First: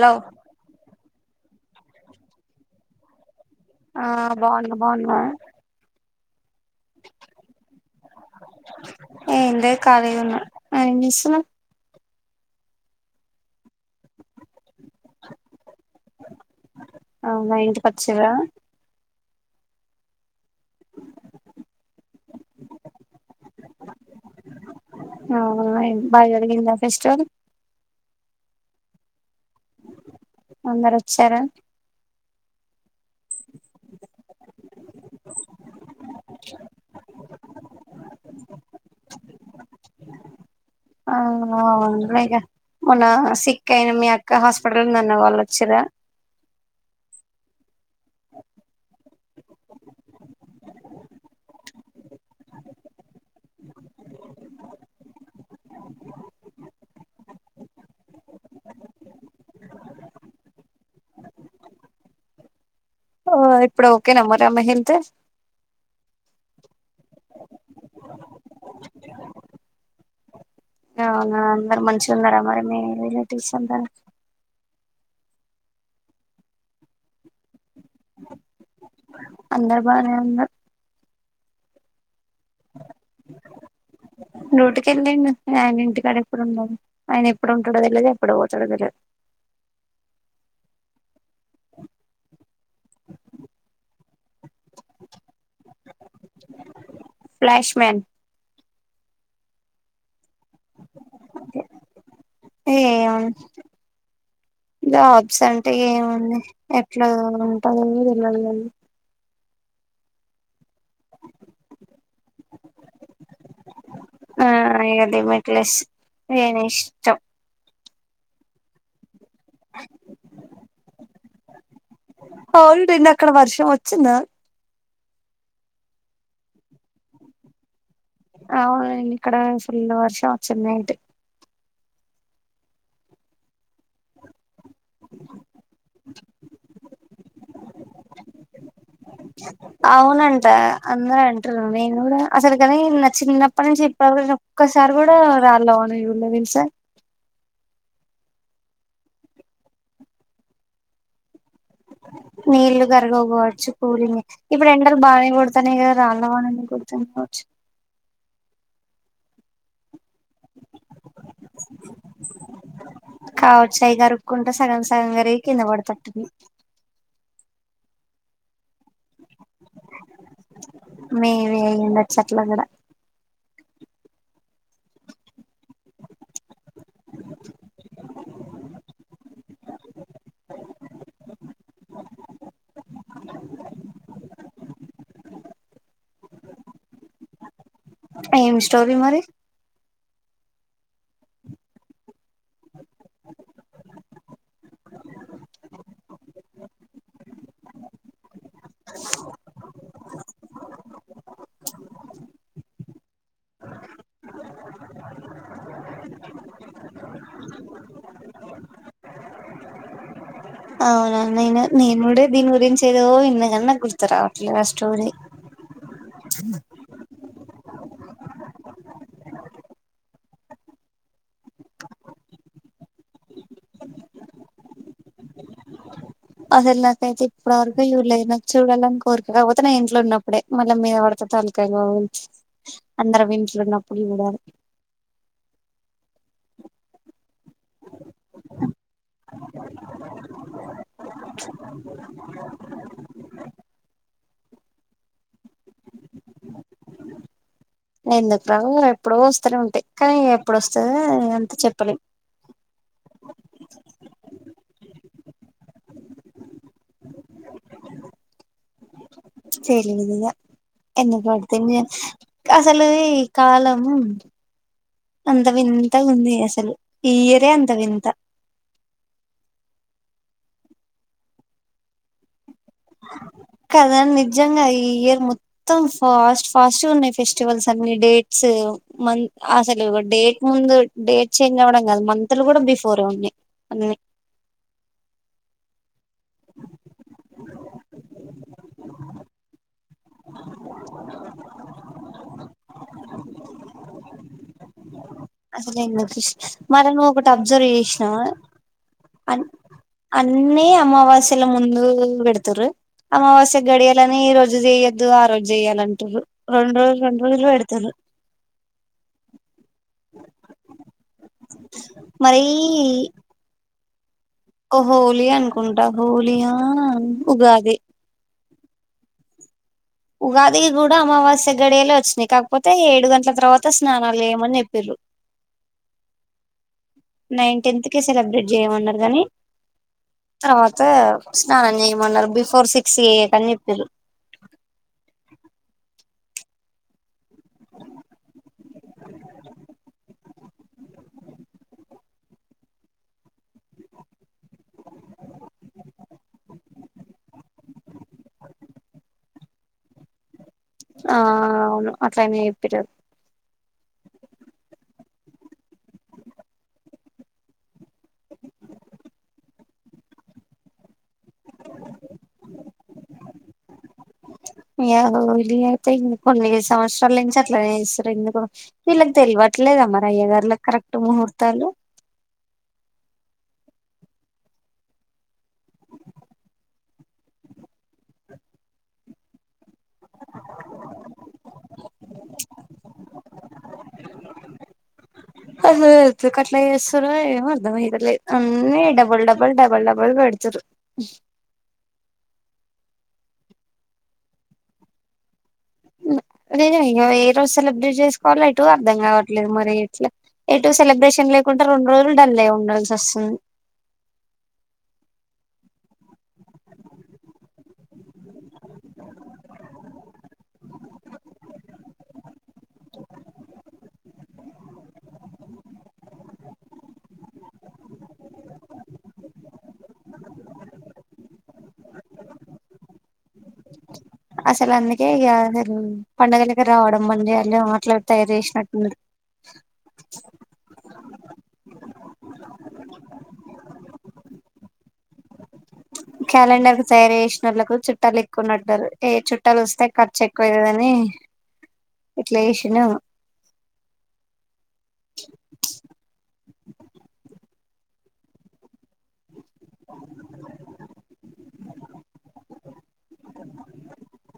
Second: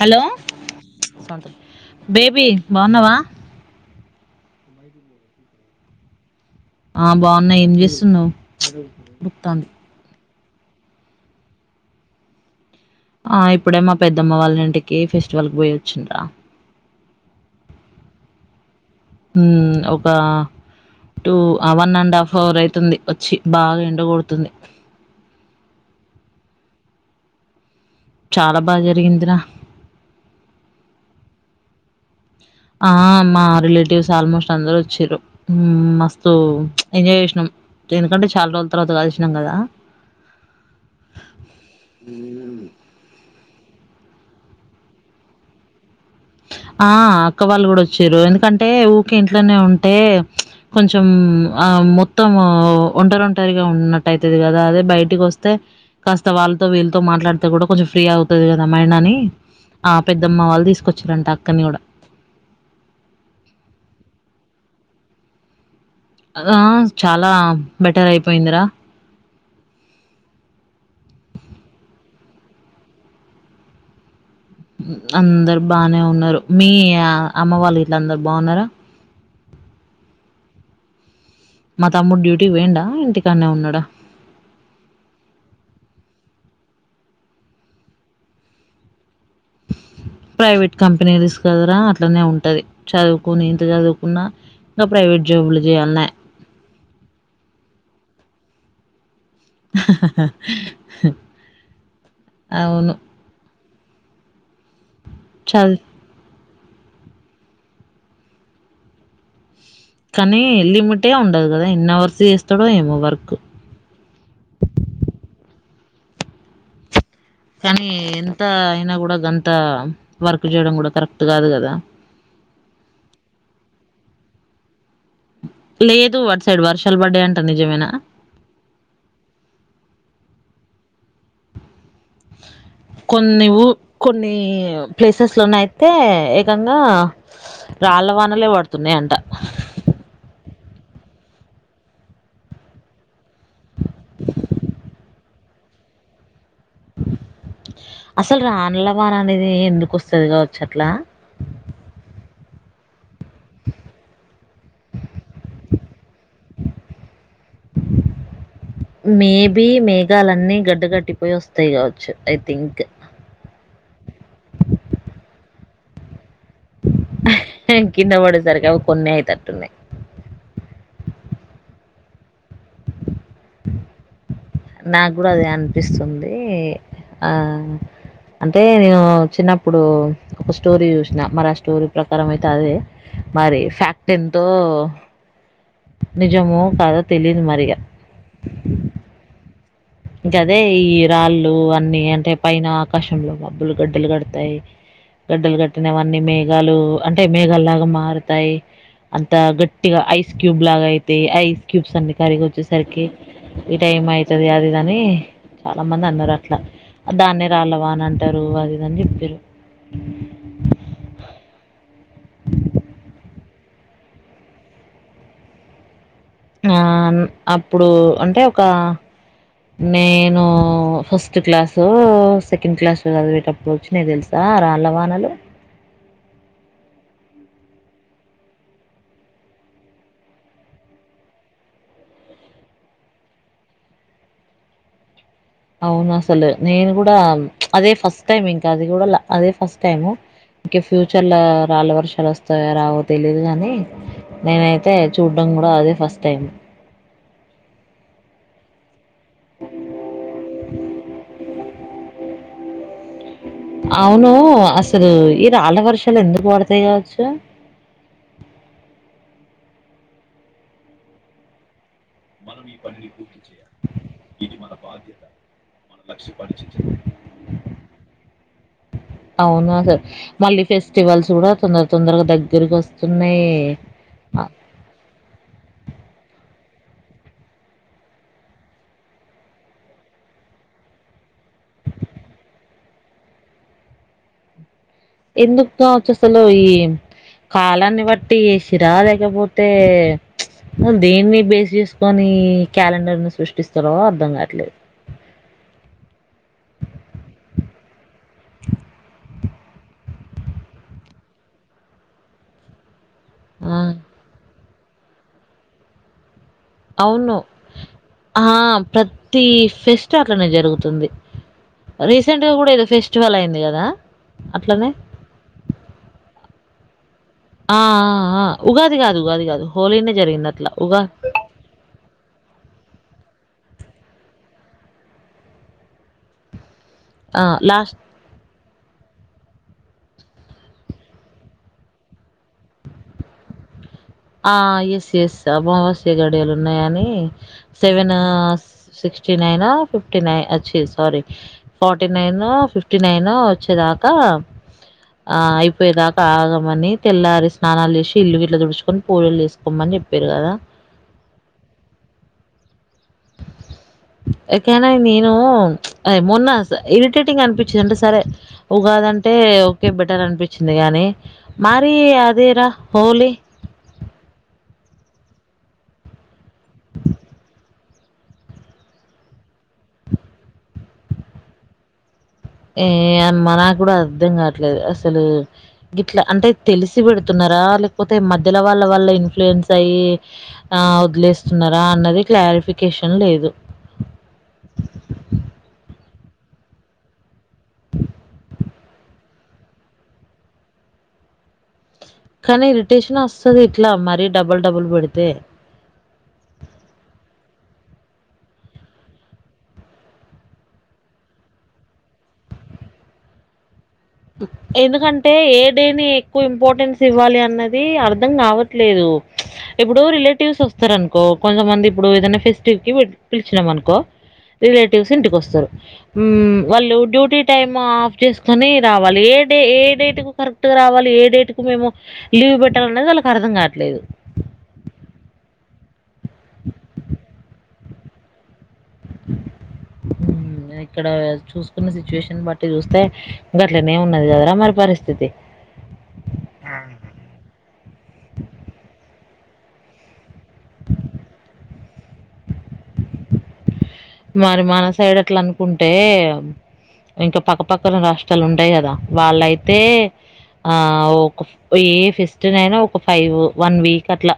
Hello baby బాగున్నావా ఆ బాగున్నా బాగున్నావా ఆ బాగున్నా ఏం చేస్తున్నావ్వు ఎం చేస్తున్నావు ఆ ఇప్పుడే మా పెద్దమ్మ వాళ్ళ ఇంటికి ఫెస్టివల్కి పోయు అవునా ఇంటికి వచ్చిరా, ఊ ఒకా two one and half hour అవుతుంది వచ్చి బాగా ఎండకూడుతుంది. ఆ బాగా జరిగిందా ఫెస్టివల్ చాలా బాగా జరిగిందిరా అందరు వచ్చారా ఆ మా రిలేటివ్స్ ఆల్మోస్ట్ అందరు వచ్చారు మ ఒ ఎంజాయ్ చేసినాం ఎందుకంటే చాలా రోజుల తర్వాత కలిసినాం కదా, ఆవు మున్న అసి ఇంకా అయినా మీ అక్క హాస్పిటల్లో ఉంది అన్నావు వాళ్ళు వచ్చిరా ఆ! ఊకె ఇంట్లోనే ఉంటే కొంచెం ఆ మొత్తం ఒంటరి ఒంటరిగా ఉన్నటు అయితది కదా అదే బయటికి వస్తే కాస్త వాళ్ళతో వీళ్ళతో మాట్లాడితే కూడా కొంచెం ఫ్రీ అవుతది ఏమోనన్ని ఆ పెద్దమ్మ వాళ్ళు తీసుకొచ్చారంట అక్కని కూడా ఆఓ ఇప్పుడు ఓకే నా ఆమె హెల్త్ అదా చాలా బెటర్ అయిపోయిందిరా, అవునా అందరు మంచిగా ఉన్నారా మరి మీ రిలేటివ్స్ అందరు, అందరు బానే ఉన్నారు మీ అమ్మ వాళ్ళు గిట్లా అందరు బావున్నారా? అందర్ బానే ఉన్నం మా తమ్ముడు డ్యూటీ డ్యూటీ కి వెళ్ళాండి ఆయన ఇంటికాడ ఎప్పుడు ఉండాల ఆయన ఎప్పుడు ఉంటాడో తెలిదు ఎప్పుడు పోతాడో తెలిదు, ప్రైవేట్ కంపనీ రస్ కదరా అట్లనే ఉంటది చదువుకుని ఇంత చదువుకున్నా ఇంకా ప్రైవేట్ జాబులు చేయాలన్నా ఫ్లాష్ మ్యాన్ అహహా అవును. ఏమో జాబ్స్ అంటే చదు ఏముంది ఎట్లా ఉంటంది తెల్వా కనీ లిమిట్ ఆ ఉండదు కదా ఎన్నో వర్స్ చేస్తాడో ఏమో వర్క్ నీ ఇష్టం కానీ ఎంత అయినా కూడా గంత అంత వర్క్ చేయడం కూడా కరెక్ట్ కాదు కదా అవును నిన్న అక్కడ వర్షం వచ్చిందా లేదు అటు సైడ్ వర్షాలు పడ్డాయి అట నిజమేనా అవును ఇక్కడ ఫుల్ వర్షం వచ్చింది నైట్ కొన్నివు కొన్ని ప్లేసెస్ లోనే అయితే ఏకంగా రాళ్ళ వానలే పడుతున్నాయ అంట అవునంటా నేను కూడా అసలు కాని నచ్చి చిన్నప్పటి నుంచి ఇప్పుటిరి ఒక్కసారి కూడా రాళ్లోవాను చుడ్లే తెలుసా అసలు రాన్ల వార అనేది ఎందుకు వస్తది కావచ్చు అట్లా నీళ్లుగా వచ్చు కూలింగ్ ఇప్పుడు ఎండలు బాగానే కొడతాన్నాయి కదా రాన్న వా కొడుతు కావచ్చు మేబి మేఘాలన్నీ గడ్డ గట్టిపోయి వస్తాయి కావచ్చు ఐ థింక్ చయి కరుక్కుంటా సగం సగం గారి కింద పడుతట్ది కింద పడేసరికి అవి కొన్ని అయి తట్టున్నాయి మేవే అయ్యండ వచ్చ అట్ల కూడా నాకు కూడా అది అనిపిస్తుంది ఆ అంటే నేను చిన్నప్పుడు ఒక స్టోరీ చూసినా మరి ఆ స్టోరీ ప్రకారం అయితే అదే మరి ఫ్యాక్ట్ ఎంతో నిజము కాద తెలీదు మరిగా ఏం స్టోరీ మరి గాదె ఇంకా అదే ఈ రాళ్ళు అన్ని అంటే పైన ఆకాశంలో మబ్బులు గడ్డలు కడతాయి గడ్డలు కట్టినవన్నీ మేఘాలు అంటే మేఘాలు లాగా మారుతాయి అంత గట్టిగా ఐస్ క్యూబ్ లాగా అయితే ఐస్ క్యూబ్స్ అన్ని కరిగి వచ్చేసరికి ఈ టైమ్ అయివుతుది అది ని చాలా మంది అన్నారు అట్లా దాన్నే రాళ్లవా అని అంటారు అది ఇదని చెప్పారు అవునా నేను నేనుడే దీని గురించి ఏదో ఇన్నకన్నా గుర్తు రావట్లేదు ఆ స్టోరీ ఆ అప్పుడు అంటే ఒక నేను ఫస్ట్ క్లాసు సెకండ్ క్లాస్ కదిపేటప్పుడు వచ్చి నేను తెలుసా రా రాళ్ల వానలు అసలు నాకైతే ఇప్పటివరకు చూడాలే నాకు చూడాలని కోరికకపోతే నా ఇంట్లో ఉన్నప్పుడే మళ్ళీ మీద పడత తాలకాయ కావచ్చు అందరం ఇంట్లోన్నప్పుడు చూడాలి అవును అసలు నేను కూడా అదే ఫస్ట్ టైమ్ ఇంకా అది కూడా అదే ఫస్ట్ టైము ఇంక ఫ్యూచర్ లో రాళ్ళు వర్షాలు వస్తాయ రావో తెలీదు గాని నేనైతే చూడ ఎందుకు రావు ఎప్పుడో వస్తనే ఉంటాయి కానీ ఇప్పుడుస్తంది అంత చెప్పలే అవును అ ఇది ఈ రాళ్ళ వర్షాం ఎందుకు పడతాయి కావచ్చు తెలిదుగా ఎందుకు పడుతున్నాయో అసలి ఈ కాలం అంత వింత గా ఉంది అసలు ఈ ఇయరే అంత వింత అవునా సార్ మళ్ళీ ఫెస్టివల్స్ కూడా తొందర తొందరగా దగ్గ కాద నిజంగా ఈ ఇయర్ మొత్తం ఫస్ట్ ఫాస్ట్ గాఉన్నాయి ఫెస్టివల్స్ అన్ని డేట్స్ అసలు డేట్ ముందు డేట్ చేంజ్ వడం కాదు మంత్ లు కూడా బిఫోరే ఉన్నాయి అన్ని అ ఎందుకు కావచ్చు అసలు ఈ కాలాన్ని బట్టి సిరా లేక పొతు తే దేన్ని బేస్ చేసుకొని క్యాలెండర్ ని సృష్టిస్తారో అర్ధం కావట్లేదు మనము ఒకటి అబ్జర్వ్ చేసినావా అన్ని అమావాస్య లో ముందు పెడుతారు అమావాస్య ఆ! గడియాలని ఈ రోజు చేయొద్దు ఆ రోజు చేయాలంటారు అవును ఆ ప్రతి ఫెస్ట్ అట్లానే జరుగుతుంది మరి రీసెంట్ గా కూడా ఏదో ఫెస్టివల్ అయింది కదా వొ హోళీ అనుకుంటా హోళియా ఆ ఉగాది కాదు ఉగాది కాదు ఉగాదికి కూడా అమావాస్య గడియలే వచ్చినాయి కాకపోతే ఏడు గంట గాట్ల తర్వాత స్నానాలు చేయమని చెప్పిర్రు ఆ! నైన్ టెన్త్ లాస్ట్ కే సెలబ్రేట్ చేయమన్నారు కానీ తర్వాత స్నానం చేయమన్నారు బిఫోర్ సిక్స్ చేయకండి చెప్పిండ్రు ఆ ఎస్ ఎస్ అమావాస్య గాడియాలు ఉన్నాయని సెవెన్ సిక్స్ టీ నైన ఫిఫ్ ఫిఫ్టీ నైన్ వచ్చి sorry forty nine fifty nine వచ్చేదాకా ఆ అయిపోయేదా ఆగమని తెల్లారి స్నానాలు చేసి ఇల్లు గీట్లా దుడుచు కొని పూజలు తీసుకోమని చెప్పిర్రు కదా ఆ అవును అట్లా నే చెప్పినారు ఇట్లానే నేను మొన్న ఇరిటేటింగ్ అనిపించింది అంటే సరే ఒక అంటే ఓకే బెటర్ అనిపించింది గాని మరి అదిరా హోలీ కొన్ని సంవత్సరాల నుంచి అట్లానే చేస్తాం వీళ్ళకి తెలివట్లేద మరి అయ్యవారులకు కరెక్ట్ ముహూర్తాలు నాక్కూడ అర్ధం కావట్లేదు అసలు ఇట్లా అంటే తెలిసి పెడుతున్నా లేకపోతే మధ్యలో వాళ్ళ వల్ల ఇన్ఫ్ లేయెన్స్ ఆ వదిలేస్తున్నారా అన్నది క్లారిఫికేషన్ లేదు అయ్యో ఎందుకు అట్లా చేస్తురో ఏమో అర్థం అయితాలేదు అన్నీ డబల్ డబల్ డబల్ డబల్ బెడ్తురు కానీ ఇరిటేషన్ వస్తాది ఇట్లా మరీ డబుల్ డబుల్ పెడితే నేను ఇంగ ఏ రోజు సెలబ్రేట్ చేసుకోవాలో ఎటు అర్థం కావట్లేదు మరి ఎట్లా ఎటు సెలబ్రేషన్ లేకుంటే రెండు రోజులు డల్లే ఉండాల్సి వస్తుంది ఎందుకంటే ఏ డే ని ఎక్కువ ఇంపార్టెన్స్ ఇవ్వాలి అన్నది అర్ధం కావట్లేదు ఓ ఇప్పుడు రిలేటివ్స్ వస్తారు అనుకో కొంతమంది ఇప్పుడు ఏదైనా ఫెస్టివ్ కి పిలిచామ్ అనుకో రిలేటివ్స్ ఇంటికొస్తారు మ్మ్ వాళ్ళు డ్యూటీ టైమ్ ఆఫ్ చేసుకొని రావాలి ఏ డే ఏ డేట్ కు కరెక్ట్ గా రావాలి ఏ డేట్ కు మేము లీవ్ పెట్టాలి అన్నది వాళ్ళ అసలు అందుకే ఇక మరి పండుగలకి రావడం అండి [unintelligible] ట్రై చేసినట్టుగా హ్మ్ ఇక్కడ చూసుకున్నది సుషన్ బట్టి చూస్తే గట్లనే ఉన్నది కదరా మరి పరిస్థితి క్యాలెండర్ కు తయారు చేసినలకు చుట్టాలు ఎక్కున్నారు ఏ చుట బట్టలు వస్తే ఖర్చు ఎక్కువయదని ఇట్లా చేసినాము మరి మన సైడ్ అట్లా అనుకుంటే ఇంకా పక్కపక్కన రాష్ట్రాలు ఉంటాయి కదా వాళ్లయితే ఆ ఒక ఏ సిస్టర్ అయినా ఒక ఫైవ్ వన్ వీక్ అట్లా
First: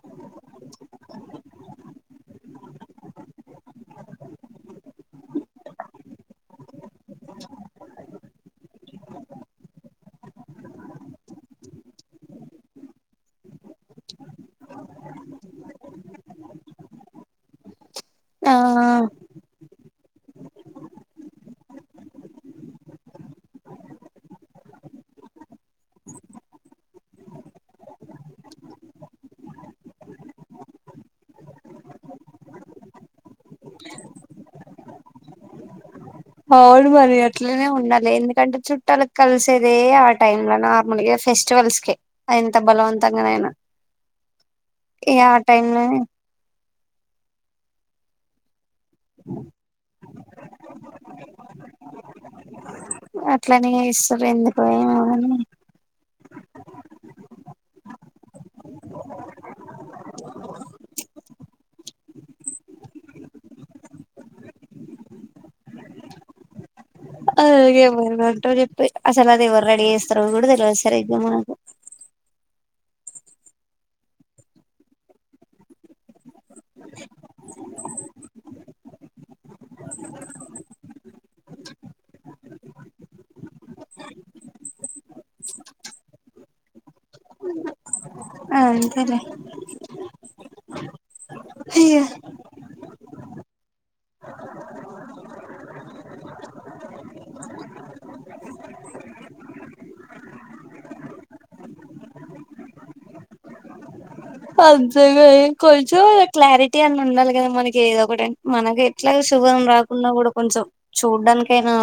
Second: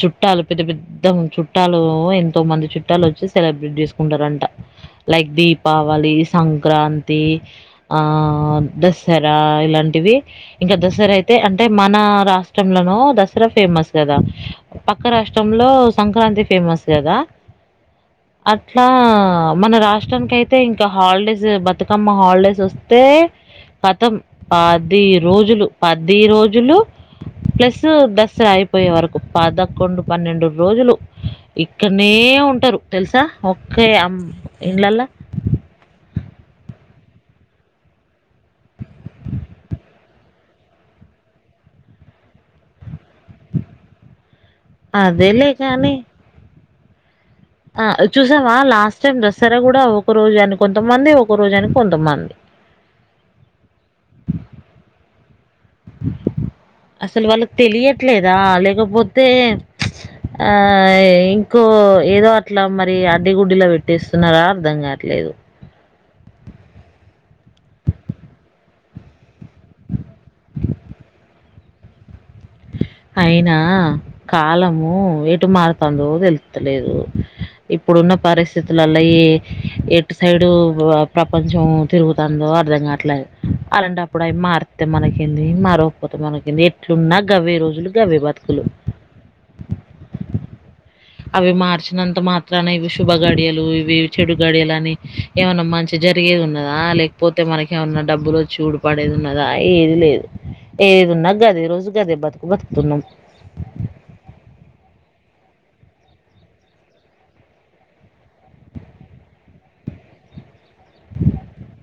చుట్టాలు పే పెద్ద పెద్ద చుట్టాలు ఒహ్హ్ ఎంతో మంది చుట్టాలు వచ్చి సెలబ్రేట్ చేసు ఉంటారంట లైక్ దీపావళి సంక్రాంతి ఆ ద దసరా ఇలాంటివి ఇంకా దసరా అయితే అంటే మన రాష్ట్రంలోనూ దసరా ఫేమస్ కదా పక్క రాష్ట్రంలో సంక్రాంతి ఫేమస్ గదా ఆ అట్లా మన రాష్ట్ర ఇష్టానికైతే ఇంకా హాలిడేస్ బతుకమ్మ హాలిడేస్ వస్తే కతం పాది రోజులు పది రోజులు ప్లస్ దసరా అయిపోయే వరకు పదకొండు పన్నెండు రోజులు ఇక్కనే ఏ ఉంటరు తెలుసా ఒకే అమ్ ఇండ్లలా అవును మరి అట్లనే ఉండాలి ఎందుకంటే చుట్టాల కలిసేదే ఆ టైమ్ లో నార్మల్ ఎస్ ఫెస్టివల్స్ కె అంత బలవంత తంగవైన ఈ ఆ అదేలే టైమ్ కానీ లోనే ఆ చూసావ లాస్ సేమ్ దసారా కూడా ఒక రోజు అని కొంతమంది ఒక రోజుని కొంతమంది అట్లనే ఎస్తారు ఎందుకు ఏమో అని అసలు వాళ్ళుకు తెలియట్లేదా లేకపోతే ఆ ఇంకో ఏదో అట్లా మరి అడ్డగుడ్డిలా పెట్టేస్తున్నార అర్ధం కావట్లేదు అలాగ ఎవరు ఉంటో చెప్పి అసలు అది ఎవరు రెడీ చేస్తారు కూడా తెలియవదు సరే గోమ్మున ఇగ అయినా కాలము ఎటు మారుతుందో తలవత్తలేదు ఇప్పుడు ఉన్న పరిస్థితుల్లో ఈ ఎటు సైడు ప్రపంచం తిరుగుతాందో అర్ధం కాట్లే అలాంటప్పుడు అవి మారితే మనకేంది మారవకపోతే మనకేంది ఎట్లున్నా కవి రోజులు కవే బతు ఆ అంతేలే అవి ఇగ మార్చినంత మాత్రాన ఇవి శుభ గడియలు ఇవి చెడు గడియలు అని ఏమన్నా మంచి జరిగేది ఉన్నదా లేకపోతే మనకేమన్నా డబ్బులు చూడు పడేది ఉన్నదా ఏది లేదు ఏదున్నా గదె రోజు గదె బతుకు బతుకుతున్నాం అంతేగా ఇంకా కొంచెం క్లారిటీ అని ఉండాలి కదా మనకి ఏదో ఒకటి మనకు ఎట్లా చూస్తూ యుగం రాకుండా కూడా కొంచెం చూడ్డానికైనా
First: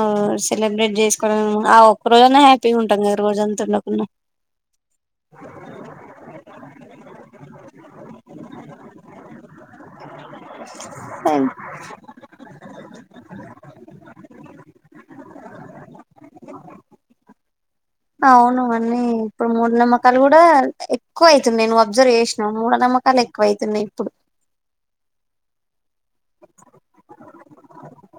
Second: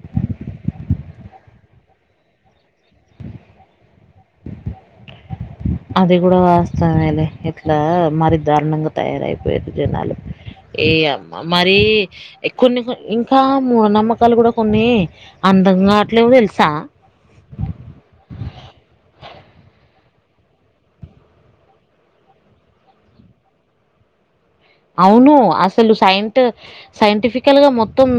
సెలబ్రేట్ చేసుకోవ ఆ ఒక్క రోజునా హ్యాపీగా ఉంటాది కదా రోజంతా లోపలనా అది గూడా వస సమయాల ఇట్లా మరి దారుణంగా తయారైపోయారు జనాలు ఏ అమ్మ మరి కొన్ని ఇంకా మూఢ నమ్మకాలు కూడా కొన్ని అందంగ అట్లేవొ తెలుసా అవున అన్నీ ఇప్పుడు మూడు నమ్మకాలు కూడా ఎక్కువ అయితుంది నేను అబ్జర్వ్ చేసినాను మూఢ నమ్మ మ్మకాలు ఎక్కువ అయితున్నాయి ఇప్పుడు అవును అసలు సైంటు సైంటిఫికల్ గా మొత్తం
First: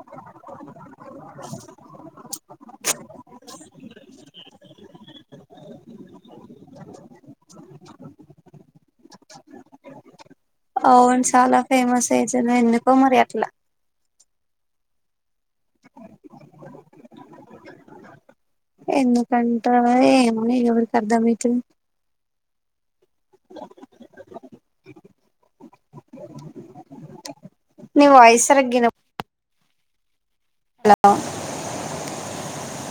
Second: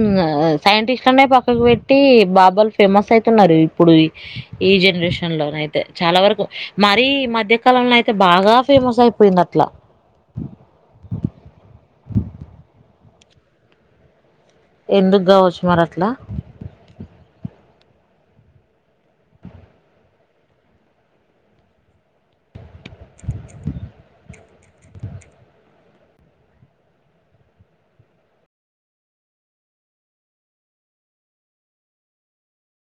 సైంటిస్ట్ అనే పక్కకు పెట్టి బాబల్ ఫ ఫేమస్ అయితున్నారు ఇప్పుడు ఈ జనరేషన్ లో అయితే చాల వరకు మరీ ఈ మధ్య కాలం లో అయితే బాగా ఫేమస్ అయిపోయింది అట్లా అవును చాలా ఫేమస్ ఏజ ఎందుకో మరి అట్లా ఎందుకు కావచ్చు మర అట్లా ఎందుకంట ఏమో ఇ ఎవరికి అర్థం ఐతలే నీ వాయిస్ సరిగ్గా హలో